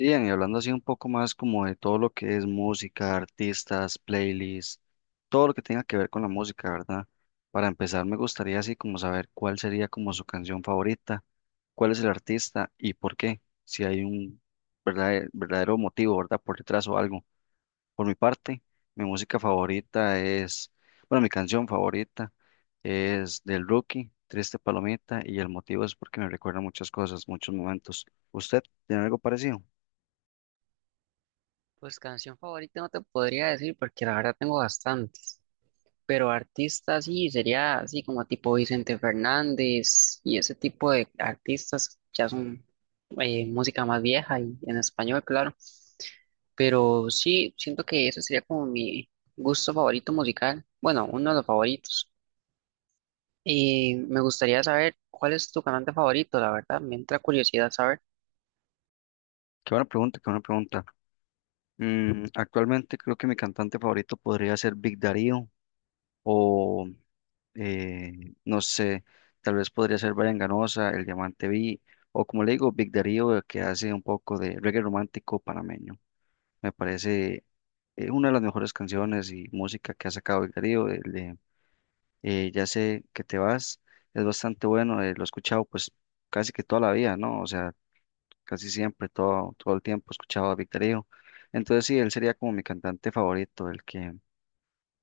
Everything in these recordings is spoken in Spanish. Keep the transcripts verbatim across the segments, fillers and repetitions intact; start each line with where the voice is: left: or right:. left: Sí, Ian, y hablando así un poco más como de todo lo que es música, artistas, playlists, todo lo que tenga que ver con la música, ¿verdad? Para empezar, me gustaría así como saber cuál sería como su canción favorita, cuál es el artista y por qué, si hay un verdadero, verdadero motivo, ¿verdad? Por detrás o algo. Por mi parte, mi música favorita es, bueno, mi canción favorita es del Rookie, Triste Palomita, y el motivo es porque me recuerda muchas cosas, muchos momentos. ¿Usted tiene algo parecido?
right: Pues canción favorita no te podría decir porque la verdad tengo bastantes, pero artistas sí, sería así como tipo Vicente Fernández y ese tipo de artistas ya son eh, música más vieja y en español, claro, pero sí, siento que ese sería como mi gusto favorito musical, bueno, uno de los favoritos. Y me gustaría saber cuál es tu cantante favorito, la verdad, me entra curiosidad saber.
left: Qué buena pregunta, qué buena pregunta. Mm, actualmente creo que mi cantante favorito podría ser Big Darío o eh, no sé, tal vez podría ser Brian Ganosa, El Diamante Vi o como le digo, Big Darío eh, que hace un poco de reggae romántico panameño. Me parece eh, una de las mejores canciones y música que ha sacado Big Darío, el de eh, Ya sé que te vas, es bastante bueno, eh, lo he escuchado pues casi que toda la vida, ¿no? O sea, casi siempre, todo, todo el tiempo escuchaba a Víctor Hijo. Entonces sí, él sería como mi cantante favorito, el que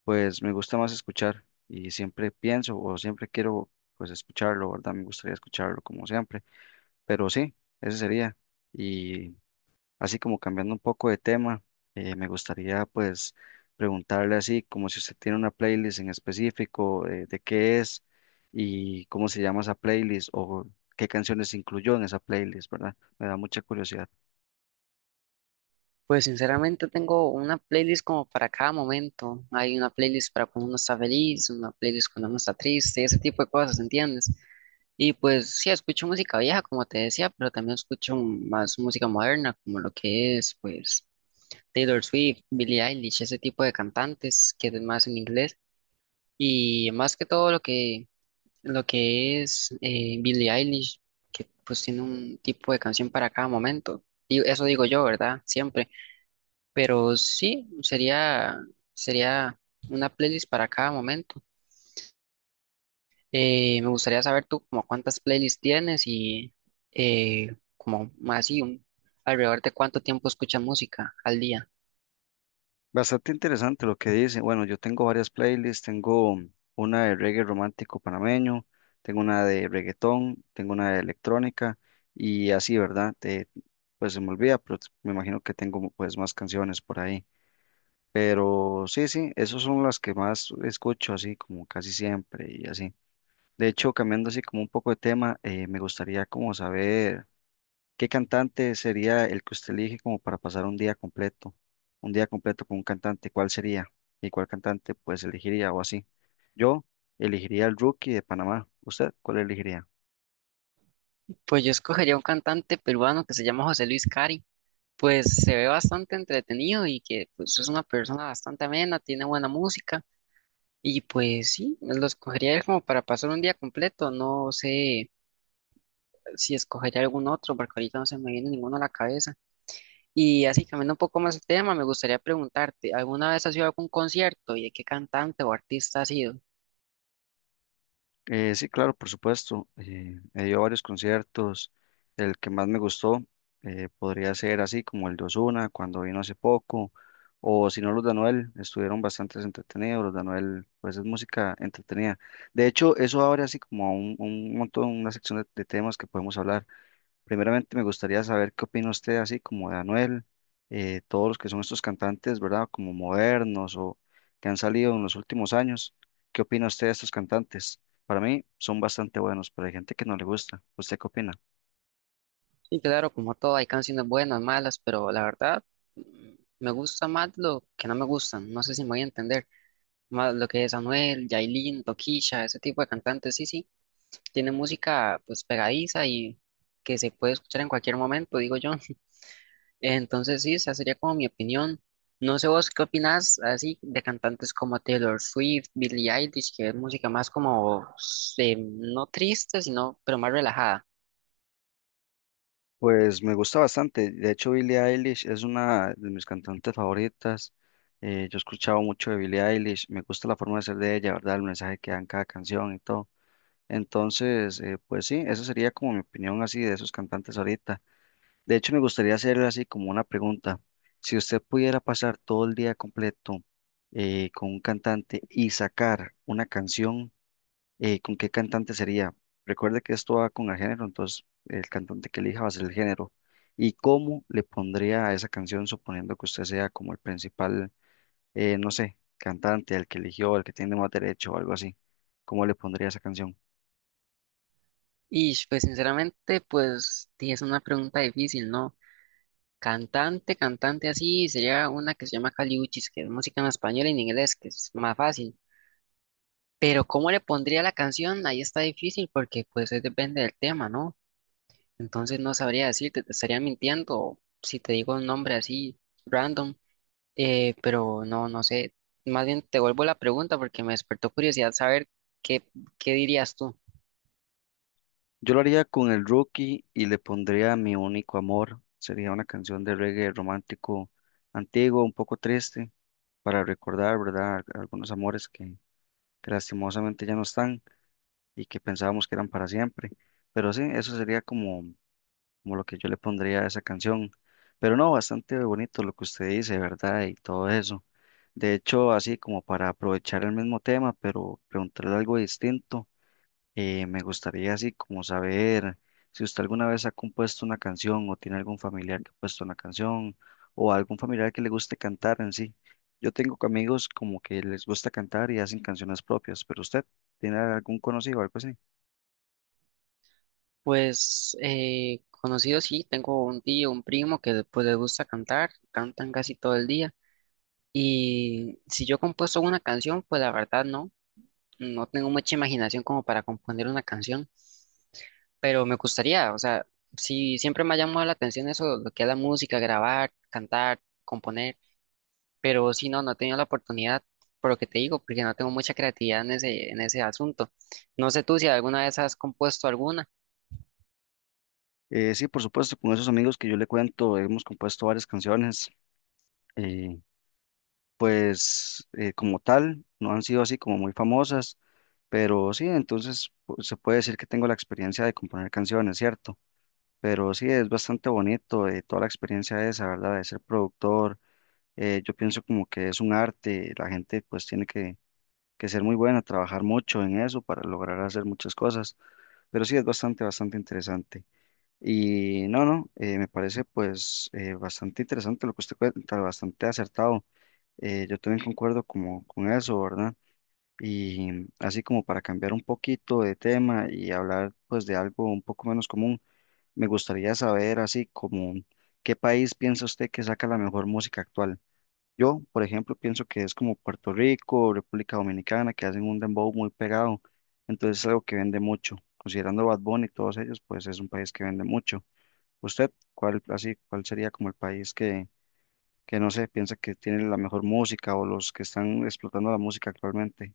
left: pues me gusta más escuchar y siempre pienso o siempre quiero pues escucharlo, ¿verdad? Me gustaría escucharlo como siempre, pero sí, ese sería. Y así como cambiando un poco de tema, eh, me gustaría pues preguntarle así como si usted tiene una playlist en específico, eh, de qué es y cómo se llama esa playlist o qué canciones incluyó en esa playlist, ¿verdad? Me da mucha curiosidad.
right: Pues sinceramente tengo una playlist como para cada momento. Hay una playlist para cuando uno está feliz, una playlist cuando uno está triste, ese tipo de cosas, ¿entiendes? Y pues sí, escucho música vieja, como te decía, pero también escucho más música moderna, como lo que es, pues, Taylor Swift, Billie Eilish, ese tipo de cantantes que es más en inglés. Y más que todo lo que, lo que es eh, Billie Eilish, que pues tiene un tipo de canción para cada momento. Y eso digo yo, ¿verdad? Siempre. Pero sí, sería, sería una playlist para cada momento. Eh, me gustaría saber tú como cuántas playlists tienes y eh, como más así, un- alrededor de cuánto tiempo escuchas música al día.
left: Bastante interesante lo que dice. Bueno, yo tengo varias playlists, tengo una de reggae romántico panameño, tengo una de reggaetón, tengo una de electrónica y así, ¿verdad? Eh, pues se me olvida, pero t- me imagino que tengo pues más canciones por ahí. Pero sí, sí, esas son las que más escucho así como casi siempre y así. De hecho, cambiando así como un poco de tema, eh, me gustaría como saber, ¿qué cantante sería el que usted elige como para pasar un día completo? Un día completo con un cantante, ¿cuál sería? ¿Y cuál cantante pues elegiría o así? Yo elegiría el Rookie de Panamá. ¿Usted cuál elegiría?
right: Pues yo escogería un cantante peruano que se llama José Luis Cari. Pues se ve bastante entretenido y que pues, es una persona bastante amena, tiene buena música y pues sí, lo escogería como para pasar un día completo. No sé si escogería algún otro porque ahorita no se me viene ninguno a la cabeza. Y así, cambiando un poco más el tema, me gustaría preguntarte, ¿alguna vez has ido a algún concierto y de qué cantante o artista has sido?
left: Eh, sí, claro, por supuesto. Eh, he ido a varios conciertos. El que más me gustó eh, podría ser así como el de Ozuna cuando vino hace poco, o si no los de Anuel, estuvieron bastante entretenidos. Los de Anuel, pues es música entretenida. De hecho, eso abre así como a un, un montón, una sección de, de temas que podemos hablar. Primeramente me gustaría saber qué opina usted así como de Anuel, eh, todos los que son estos cantantes, ¿verdad? Como modernos o que han salido en los últimos años. ¿Qué opina usted de estos cantantes? Para mí son bastante buenos, pero hay gente que no le gusta. ¿Usted qué opina?
right: Sí, claro, como todo, hay canciones buenas, malas, pero la verdad, mm, me gusta más lo que no me gustan, no sé si me voy a entender, más lo que es Anuel, Yailin, Tokisha, ese tipo de cantantes, sí, sí, tiene música pues pegadiza y que se puede escuchar en cualquier momento, digo yo. Entonces sí, esa sería como mi opinión. No sé vos qué opinás así de cantantes como Taylor Swift, Billie Eilish, que es música más como eh, no triste, sino pero más relajada.
left: Pues me gusta bastante. De hecho, Billie Eilish es una de mis cantantes favoritas. Eh, yo he escuchado mucho de Billie Eilish. Me gusta la forma de ser de ella, ¿verdad? El mensaje que dan cada canción y todo. Entonces, eh, pues sí, esa sería como mi opinión así de esos cantantes ahorita. De hecho, me gustaría hacerle así como una pregunta. Si usted pudiera pasar todo el día completo eh, con un cantante y sacar una canción, eh, ¿con qué cantante sería? Recuerde que esto va con el género, entonces el cantante que elija va a ser el género. ¿Y cómo le pondría a esa canción, suponiendo que usted sea como el principal, eh, no sé, cantante, el que eligió, el que tiene más derecho o algo así? ¿Cómo le pondría esa canción?
right: Y pues sinceramente, pues sí, es una pregunta difícil, ¿no? Cantante, cantante así, sería una que se llama Caliuchis, que es música en español y en inglés, que es más fácil. Pero cómo le pondría la canción, ahí está difícil porque pues eh, depende del tema, ¿no? Entonces no sabría decirte, te estaría mintiendo si te digo un nombre así random, eh, pero no, no sé. Más bien te vuelvo la pregunta porque me despertó curiosidad saber qué, qué dirías tú.
left: Yo lo haría con el Rookie y le pondría Mi único amor. Sería una canción de reggae romántico antiguo, un poco triste, para recordar, ¿verdad? Algunos amores que, que lastimosamente ya no están y que pensábamos que eran para siempre. Pero sí, eso sería como, como lo que yo le pondría a esa canción. Pero no, bastante bonito lo que usted dice, ¿verdad? Y todo eso. De hecho, así como para aprovechar el mismo tema, pero preguntarle algo distinto. Eh, me gustaría así como saber si usted alguna vez ha compuesto una canción o tiene algún familiar que ha puesto una canción o algún familiar que le guste cantar en sí. Yo tengo amigos como que les gusta cantar y hacen canciones propias, pero usted tiene algún conocido o algo así.
right: Pues eh, conocido sí, tengo un tío, un primo que pues les gusta cantar, cantan casi todo el día. Y si yo he compuesto una canción, pues la verdad no, no tengo mucha imaginación como para componer una canción. Pero me gustaría, o sea, sí, siempre me ha llamado la atención eso, lo que es la música, grabar, cantar, componer, pero si no, no he tenido la oportunidad, por lo que te digo, porque no tengo mucha creatividad en ese, en ese asunto. No sé tú si alguna vez has compuesto alguna.
left: Eh, sí, por supuesto, con esos amigos que yo le cuento hemos compuesto varias canciones, eh, pues eh, como tal, no han sido así como muy famosas, pero sí, entonces pu- se puede decir que tengo la experiencia de componer canciones, ¿cierto? Pero sí, es bastante bonito eh, toda la experiencia esa, ¿verdad? De ser productor. Eh, yo pienso como que es un arte, la gente pues tiene que, que ser muy buena, trabajar mucho en eso para lograr hacer muchas cosas. Pero sí, es bastante, bastante interesante. Y no, no, eh, me parece pues eh, bastante interesante lo que usted cuenta, bastante acertado. Eh, yo también concuerdo como con eso, ¿verdad? Y así como para cambiar un poquito de tema y hablar pues de algo un poco menos común. Me gustaría saber, así como, ¿qué país piensa usted que saca la mejor música actual? Yo, por ejemplo, pienso que es como Puerto Rico, República Dominicana, que hacen un dembow muy pegado. Entonces es algo que vende mucho. Considerando Bad Bunny y todos ellos, pues es un país que vende mucho. ¿Usted cuál, así, cuál sería como el país que, que no sé, piensa que tiene la mejor música o los que están explotando la música actualmente?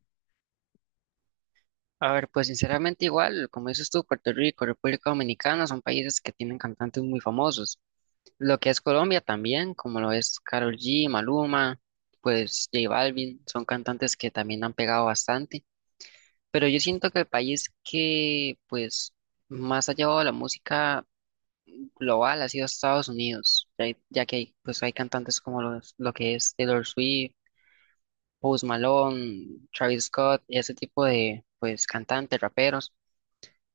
right: A ver, pues sinceramente igual, como dices tú, Puerto Rico, República Dominicana son países que tienen cantantes muy famosos. Lo que es Colombia también, como lo es Karol G, Maluma, pues J Balvin, son cantantes que también han pegado bastante. Pero yo siento que el país que, pues, más ha llevado la música global ha sido Estados Unidos, ya, ya que hay, pues, hay cantantes como los, lo que es Taylor Swift, Post Malone, Travis Scott, ese tipo de, pues, cantantes, raperos,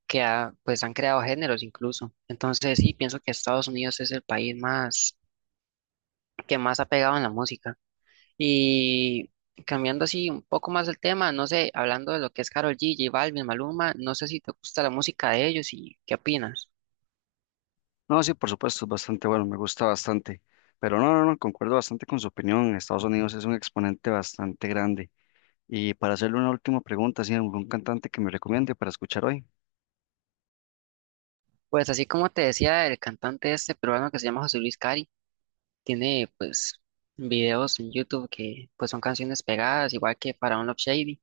right: que ha- pues, han creado géneros incluso. Entonces, sí, pienso que Estados Unidos es el país más, que más ha pegado en la música. Y cambiando así un poco más el tema, no sé, hablando de lo que es Karol G, J Balvin, Maluma, no sé si te gusta la música de ellos y qué opinas.
left: No, sí, por supuesto, es bastante bueno, me gusta bastante. Pero no, no, no, concuerdo bastante con su opinión. Estados Unidos es un exponente bastante grande. Y para hacerle una última pregunta, ¿sí, algún cantante que me recomiende para escuchar hoy?
right: Pues así como te decía, el cantante este peruano que se llama José Luis Cari, tiene pues videos en YouTube que pues son canciones pegadas, igual que para Love Shady.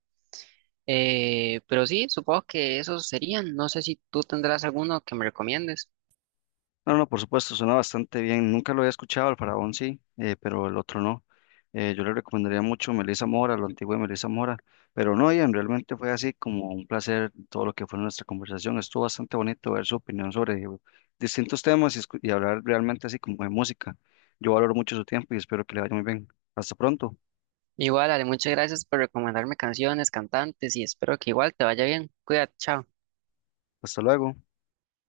right: Eh, pero sí, supongo que esos serían, no sé si tú tendrás alguno que me recomiendes.
left: No, no, por supuesto, suena bastante bien. Nunca lo había escuchado, el Faraón sí, eh, pero el otro no. Eh, yo le recomendaría mucho Melissa Mora, lo antiguo de Melissa Mora. Pero no, Ian, realmente fue así como un placer todo lo que fue nuestra conversación. Estuvo bastante bonito ver su opinión sobre distintos temas y, escu- y hablar realmente así como de música. Yo valoro mucho su tiempo y espero que le vaya muy bien. Hasta pronto,
right: Igual, Ale, muchas gracias por recomendarme canciones, cantantes y espero que igual te vaya bien. Cuídate, chao.
left: hasta luego.